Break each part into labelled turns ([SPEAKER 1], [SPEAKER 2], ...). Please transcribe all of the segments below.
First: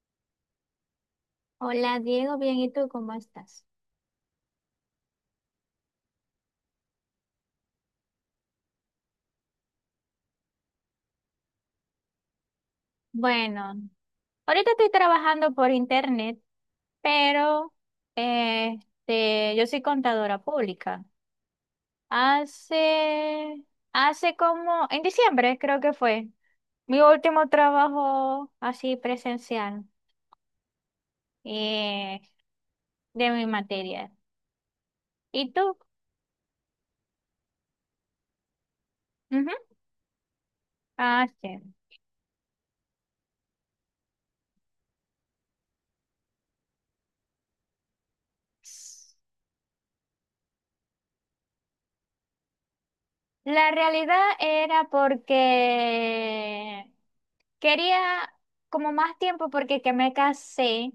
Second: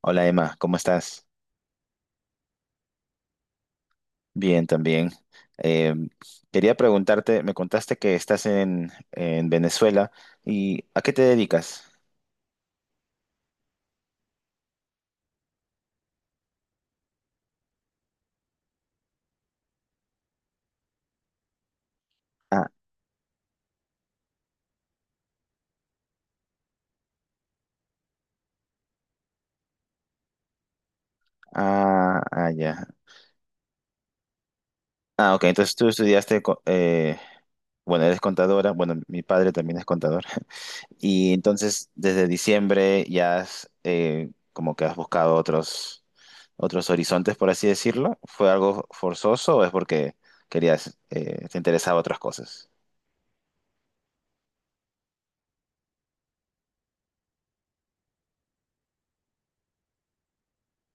[SPEAKER 1] Hola Emma, ¿cómo estás?
[SPEAKER 2] Hola Diego, bien, ¿y tú cómo estás?
[SPEAKER 1] Bien, también. Eh, quería preguntarte, me contaste que estás en Venezuela y ¿a qué te dedicas?
[SPEAKER 2] Bueno, ahorita estoy trabajando por internet, pero yo soy contadora pública.
[SPEAKER 1] Ah,
[SPEAKER 2] Hace, hace como, en diciembre creo que fue, mi último trabajo así presencial,
[SPEAKER 1] ah,
[SPEAKER 2] eh,
[SPEAKER 1] ah, ya.
[SPEAKER 2] de mi materia.
[SPEAKER 1] Ah, ok,
[SPEAKER 2] ¿Y
[SPEAKER 1] entonces
[SPEAKER 2] tú?
[SPEAKER 1] tú estudiaste, bueno, eres contadora, bueno, mi
[SPEAKER 2] Ujú.
[SPEAKER 1] padre también es contador.
[SPEAKER 2] Ah,
[SPEAKER 1] Y entonces desde diciembre ya has, como que has buscado otros, otros horizontes, por así decirlo. ¿Fue algo
[SPEAKER 2] sí.
[SPEAKER 1] forzoso o es porque querías, te interesaba otras cosas?
[SPEAKER 2] La realidad era porque quería como más tiempo porque que me casé,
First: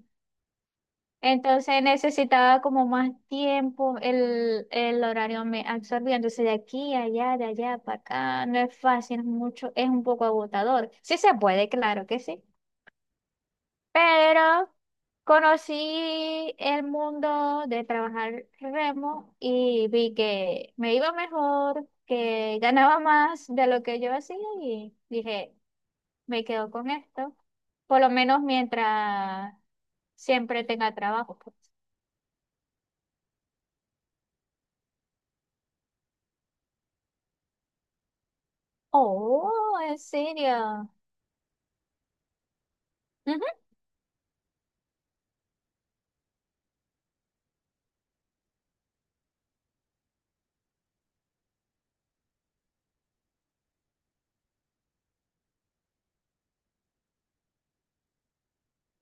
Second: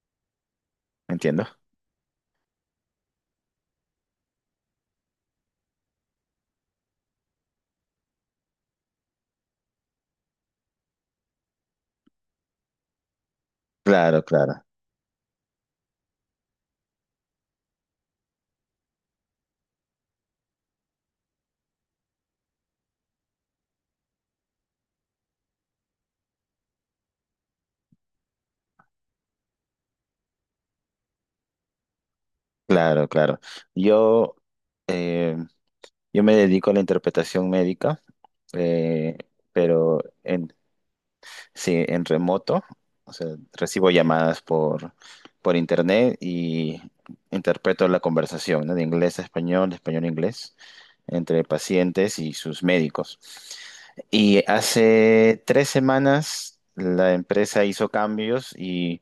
[SPEAKER 1] Entiendo.
[SPEAKER 2] entonces necesitaba como más tiempo, el horario me absorbía, entonces de aquí a allá, de allá para acá, no es fácil, es mucho, es un poco agotador. Sí se puede, claro que sí,
[SPEAKER 1] Claro, claro,
[SPEAKER 2] pero conocí el mundo de trabajar remo y vi que me iba mejor, que ganaba más de lo que yo hacía y dije, me quedo con esto, por lo menos mientras siempre tenga trabajo, pues.
[SPEAKER 1] claro, claro. Yo, eh, yo me dedico a la interpretación médica, eh,
[SPEAKER 2] Oh, ¿en
[SPEAKER 1] pero en,
[SPEAKER 2] serio?
[SPEAKER 1] sí, en remoto. O sea,
[SPEAKER 2] Ujú,
[SPEAKER 1] recibo llamadas por internet y interpreto la conversación, ¿no? De inglés a español, de español a inglés, entre pacientes y sus médicos. Y hace tres semanas la empresa hizo cambios y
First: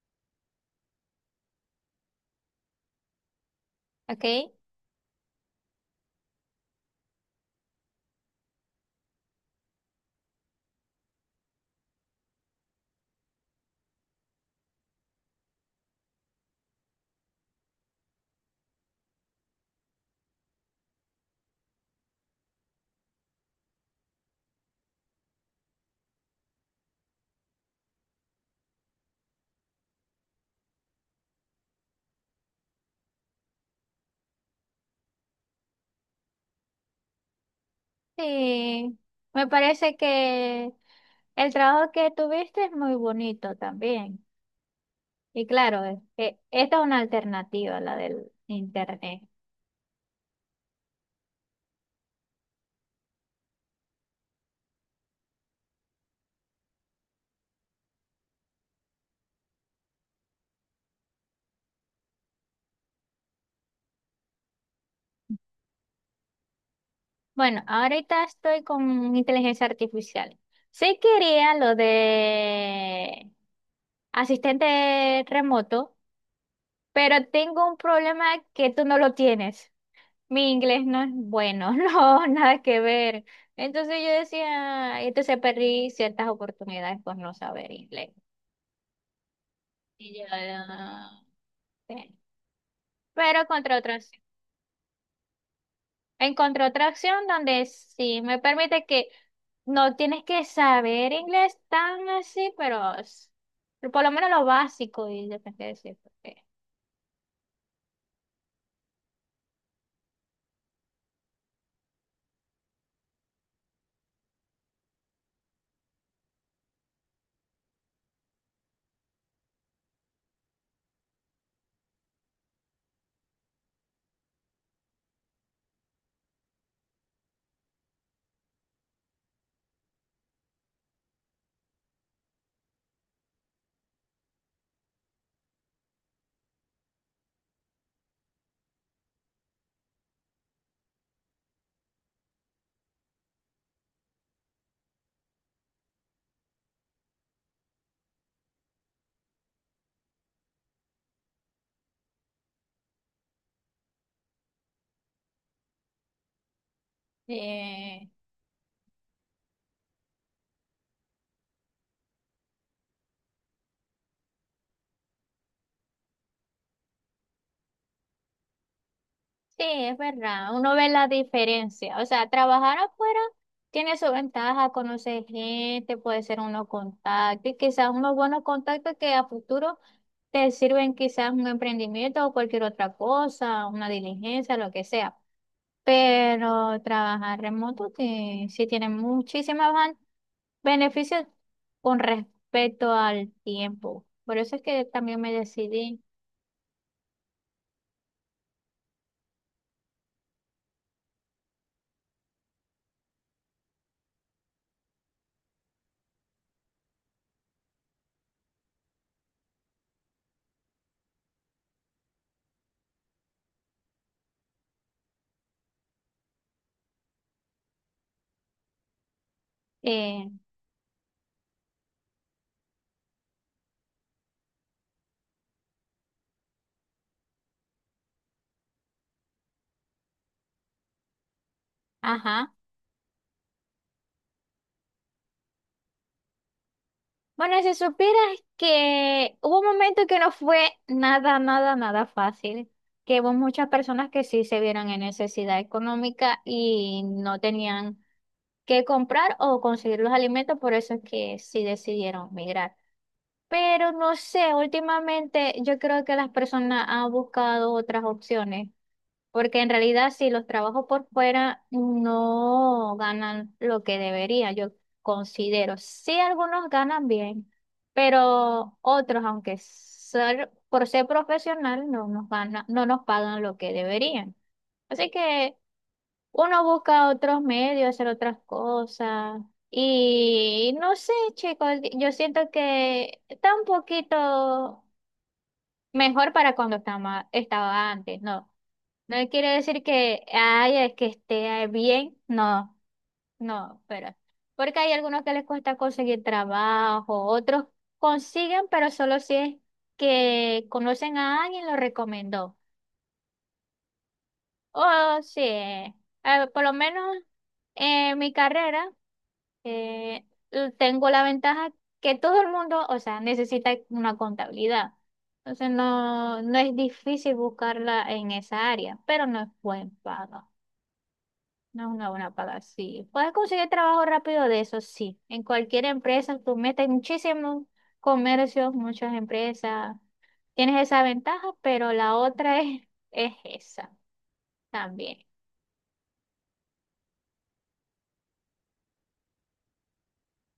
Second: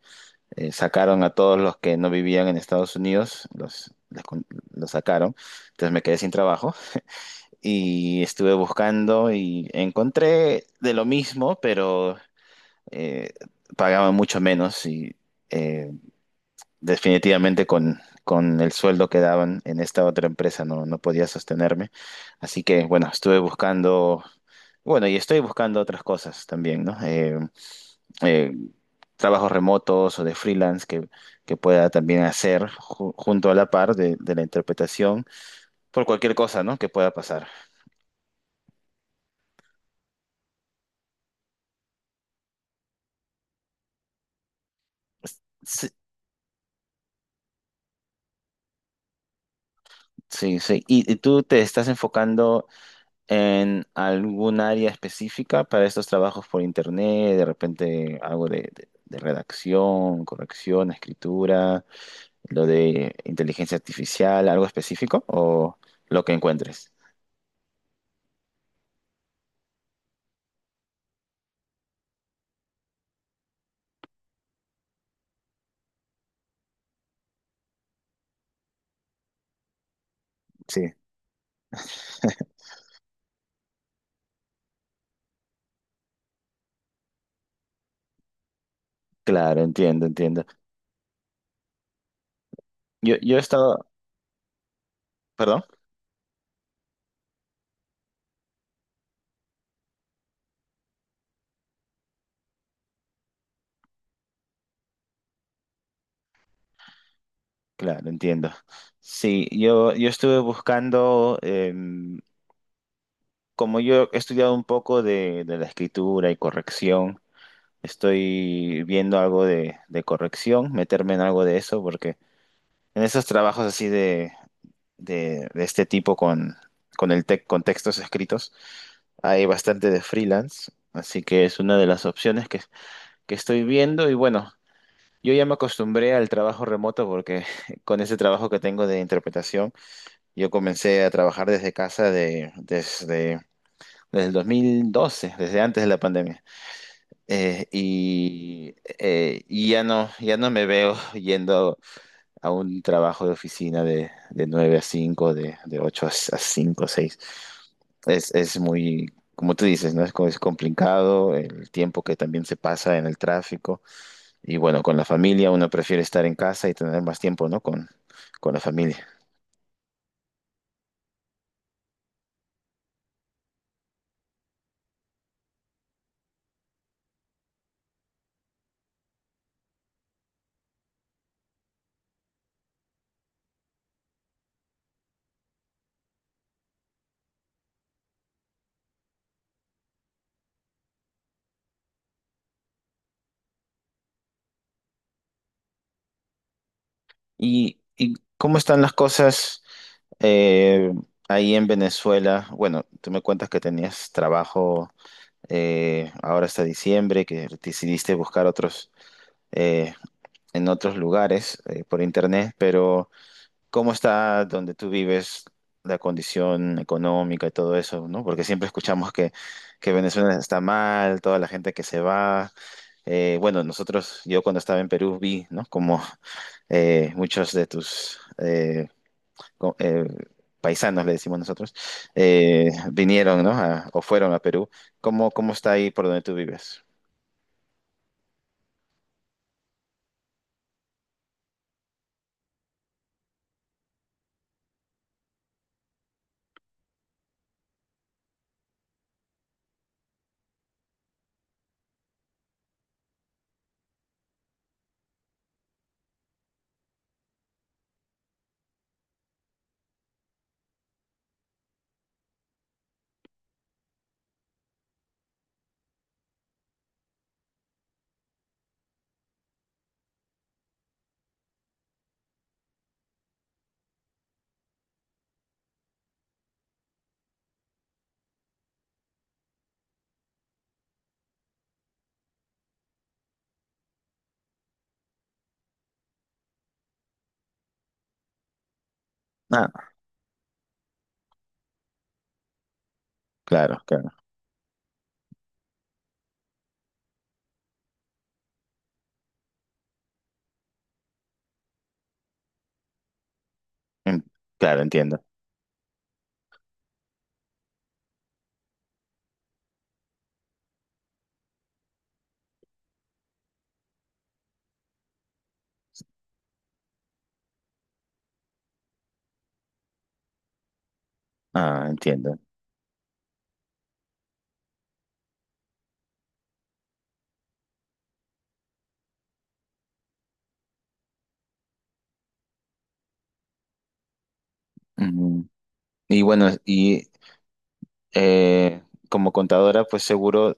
[SPEAKER 1] sacaron a todos los que no vivían en Estados Unidos,
[SPEAKER 2] ok,
[SPEAKER 1] los sacaron. Entonces me quedé sin trabajo y estuve buscando y encontré de lo mismo, pero eh, pagaban mucho menos y eh, definitivamente con el sueldo que daban en esta otra empresa no podía sostenerme. Así que bueno, estuve buscando, bueno, y estoy buscando otras cosas también, ¿no? Eh, trabajos remotos o de freelance que pueda también hacer junto a la par de la interpretación por cualquier cosa, ¿no? que pueda pasar.
[SPEAKER 2] sí. Me parece que el trabajo que tuviste es muy bonito también. Y claro,
[SPEAKER 1] Sí,
[SPEAKER 2] es que esta es una alternativa, la del internet.
[SPEAKER 1] sí, sí. Y tú te estás enfocando en algún área específica para estos trabajos por internet? De repente algo de redacción, corrección, escritura, lo de inteligencia artificial, algo específico o lo que encuentres.
[SPEAKER 2] Bueno, ahorita estoy con inteligencia artificial. Sí quería lo de asistente remoto, pero tengo un problema que tú no lo tienes. Mi inglés
[SPEAKER 1] Sí.
[SPEAKER 2] no es bueno, no, nada que ver. Entonces yo decía, entonces perdí ciertas oportunidades por no saber inglés.
[SPEAKER 1] Claro, entiendo,
[SPEAKER 2] Y yo,
[SPEAKER 1] entiendo.
[SPEAKER 2] sí.
[SPEAKER 1] Yo, yo he
[SPEAKER 2] Pero contra
[SPEAKER 1] estado,
[SPEAKER 2] otras.
[SPEAKER 1] Perdón,
[SPEAKER 2] Encontré otra opción donde sí me permite que no tienes que saber inglés tan así, por lo menos lo básico y depende de decir porque
[SPEAKER 1] claro, entiendo. Sí, yo estuve buscando, como yo he estudiado un poco de la escritura y corrección, estoy viendo algo de corrección, meterme en algo de eso, porque en esos trabajos así de este tipo con textos escritos, hay bastante de freelance, así que es una de las opciones que estoy viendo y bueno, yo ya me acostumbré al trabajo remoto porque con ese trabajo que tengo de interpretación, yo comencé a trabajar desde desde el 2012, desde antes de la pandemia. Y ya no, ya no me veo yendo a un trabajo de oficina de 9 a cinco, de 8 a cinco o seis.
[SPEAKER 2] eh,
[SPEAKER 1] Es muy, como tú dices, ¿no? Es, es complicado el tiempo que también se pasa en el tráfico. Y bueno, con la familia uno prefiere estar en casa y tener más tiempo, ¿no? Con la familia.
[SPEAKER 2] sí, es verdad, uno ve la diferencia. O sea, trabajar afuera tiene su ventaja, conocer gente, puede ser uno contacto y quizás unos buenos contactos que a futuro te sirven quizás un emprendimiento o cualquier otra cosa, una diligencia, lo que sea. Pero trabajar remoto sí, sí tiene muchísimos beneficios con respecto al tiempo. Por eso es que también me decidí.
[SPEAKER 1] Y cómo están las cosas eh, ahí en Venezuela? Bueno, tú me cuentas que tenías trabajo ahora hasta diciembre, que decidiste buscar otros eh, en otros lugares por internet, pero ¿cómo está donde tú vives la condición económica y todo eso, ¿no? Porque siempre escuchamos que
[SPEAKER 2] eh,
[SPEAKER 1] Venezuela está mal, toda la gente que se va. Bueno, nosotros, yo cuando estaba en Perú vi, ¿no? Como muchos de tus co- eh, paisanos, le decimos nosotros,
[SPEAKER 2] ajá.
[SPEAKER 1] vinieron, ¿no? O fueron a Perú. ¿Cómo, cómo está ahí por donde tú vives?
[SPEAKER 2] Bueno, si supieras que hubo un momento que no fue nada, nada, nada fácil, que hubo muchas personas que sí se vieron en necesidad económica y no tenían que comprar o conseguir los alimentos, por eso es que sí decidieron migrar. Pero no sé, últimamente yo creo que las personas han buscado otras opciones, porque en realidad si los trabajos por fuera no ganan lo que debería, yo considero. Sí, algunos ganan bien, pero otros, aunque ser, por ser profesional, no nos gana, no nos pagan lo que deberían. Así que uno busca otros medios, hacer otras cosas. Y no sé, chicos, yo siento que está un poquito mejor para cuando estaba antes, ¿no? No quiere decir
[SPEAKER 1] Ah,
[SPEAKER 2] que, ay, es que esté bien, no,
[SPEAKER 1] claro,
[SPEAKER 2] no,
[SPEAKER 1] claro.
[SPEAKER 2] pero porque hay algunos que les cuesta conseguir trabajo, otros consiguen, pero solo si es que conocen a alguien lo recomendó.
[SPEAKER 1] En- claro,
[SPEAKER 2] Oh,
[SPEAKER 1] entiendo.
[SPEAKER 2] sí. Por lo menos en mi carrera, eh, tengo la ventaja que todo el mundo, o sea, necesita una contabilidad. Entonces no, no es difícil buscarla en esa área, pero no es buen pago. No
[SPEAKER 1] Ah,
[SPEAKER 2] es una buena
[SPEAKER 1] entiendo.
[SPEAKER 2] paga, sí. Puedes conseguir trabajo rápido de eso, sí. En cualquier empresa, tú metes muchísimos comercios, muchas empresas. Tienes esa ventaja, pero la otra es esa también.
[SPEAKER 1] Ujú. Y bueno, y eh, como contadora, pues seguro,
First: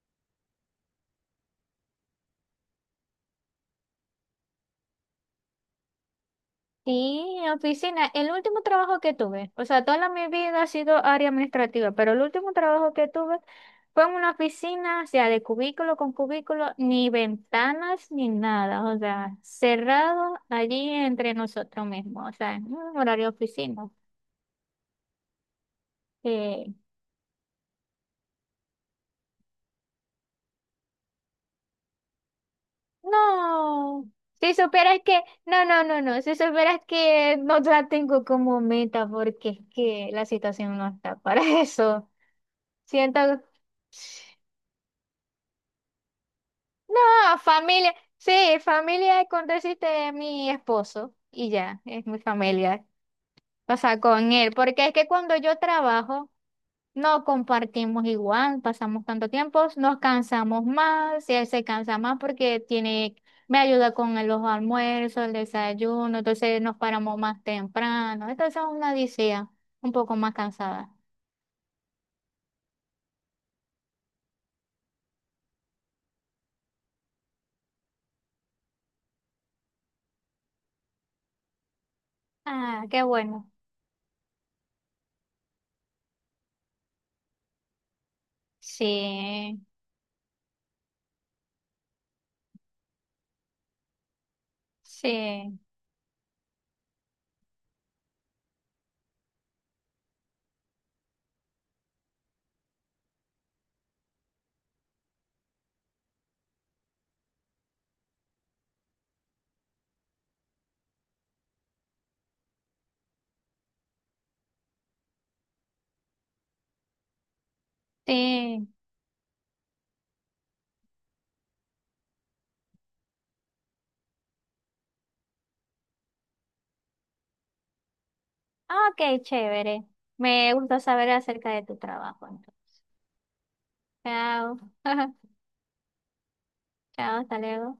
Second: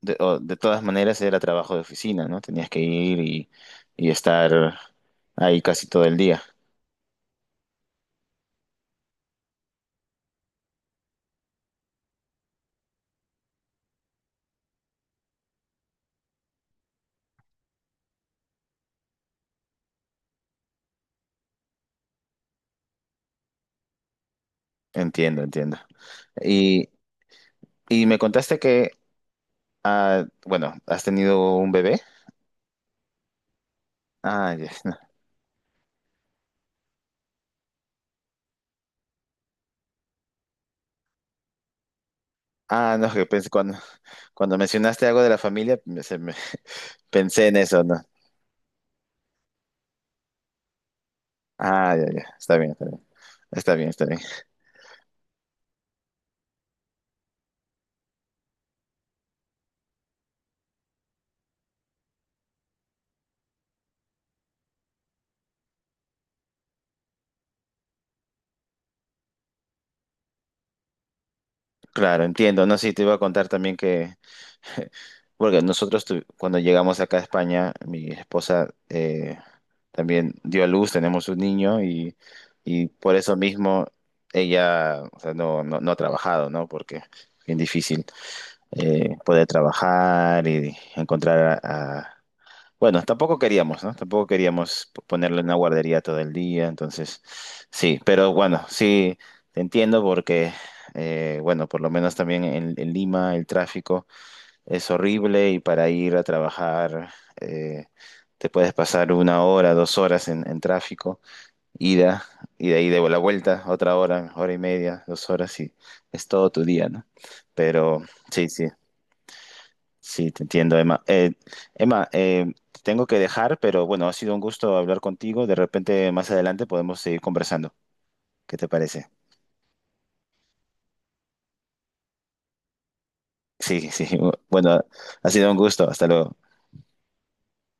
[SPEAKER 1] de, o de todas maneras era trabajo de oficina, ¿no? Tenías que ir y estar ahí casi todo el día.
[SPEAKER 2] Sí, en oficina. El último trabajo que tuve, o sea, mi vida ha sido área administrativa, pero el último trabajo que tuve fue en una oficina, o sea, de cubículo con cubículo, ni ventanas ni nada, o sea, cerrado allí entre nosotros mismos, o sea, en un horario de oficina.
[SPEAKER 1] Entiendo, entiendo.
[SPEAKER 2] Eh,
[SPEAKER 1] Y, y me contaste que, ah, bueno, has tenido un bebé.
[SPEAKER 2] no,
[SPEAKER 1] Ah,
[SPEAKER 2] si
[SPEAKER 1] ya. No.
[SPEAKER 2] supieras que, no, no, no, no, si supieras que no la tengo como meta porque es que la situación no está para eso.
[SPEAKER 1] Ah, no,
[SPEAKER 2] Siento.
[SPEAKER 1] que pensé, cuando, cuando mencionaste algo de la familia,
[SPEAKER 2] No,
[SPEAKER 1] pensé en eso,
[SPEAKER 2] familia,
[SPEAKER 1] ¿no?
[SPEAKER 2] sí, familia con decirte de mi esposo y ya,
[SPEAKER 1] Ah, ya,
[SPEAKER 2] es mi
[SPEAKER 1] ya. Está bien, está
[SPEAKER 2] familia.
[SPEAKER 1] bien. Está
[SPEAKER 2] O
[SPEAKER 1] bien,
[SPEAKER 2] sea,
[SPEAKER 1] está bien.
[SPEAKER 2] con él, porque es que cuando yo trabajo, no compartimos igual, pasamos tanto tiempo, nos cansamos más, y él se cansa más porque tiene, me ayuda con los almuerzos, el desayuno, entonces nos paramos más temprano, entonces es una odisea, un poco más cansada.
[SPEAKER 1] Claro, entiendo. No, sí, te iba a contar también que porque nosotros cuando llegamos acá a España, mi esposa también dio a luz, tenemos un niño
[SPEAKER 2] Ah,
[SPEAKER 1] y
[SPEAKER 2] qué
[SPEAKER 1] por eso
[SPEAKER 2] bueno.
[SPEAKER 1] mismo ella o sea, no, no, no ha trabajado, ¿no? Porque es bien difícil poder
[SPEAKER 2] Sí,
[SPEAKER 1] trabajar y encontrar a- Bueno, tampoco queríamos, ¿no? Tampoco queríamos ponerle en una
[SPEAKER 2] sí,
[SPEAKER 1] guardería todo el día, entonces sí, pero bueno, sí, te entiendo porque, bueno, por lo menos también en Lima el tráfico es horrible y para ir a trabajar eh, te puedes pasar una hora, dos horas en tráfico, ida, y de ahí de la vuelta, otra hora, hora y media, dos horas y es todo tu día, ¿no? Pero sí,
[SPEAKER 2] sí.
[SPEAKER 1] sí, sí, te entiendo, Emma. Emma, te tengo que dejar, pero bueno, ha sido un gusto hablar contigo. De repente más adelante podemos seguir conversando. ¿Qué te
[SPEAKER 2] Ah,
[SPEAKER 1] parece?
[SPEAKER 2] ok, chévere. Me gusta saber acerca de tu trabajo, entonces.
[SPEAKER 1] Sí, sí,
[SPEAKER 2] Chao.
[SPEAKER 1] bueno, ha sido un gusto. Hasta luego.
[SPEAKER 2] Chao, hasta luego.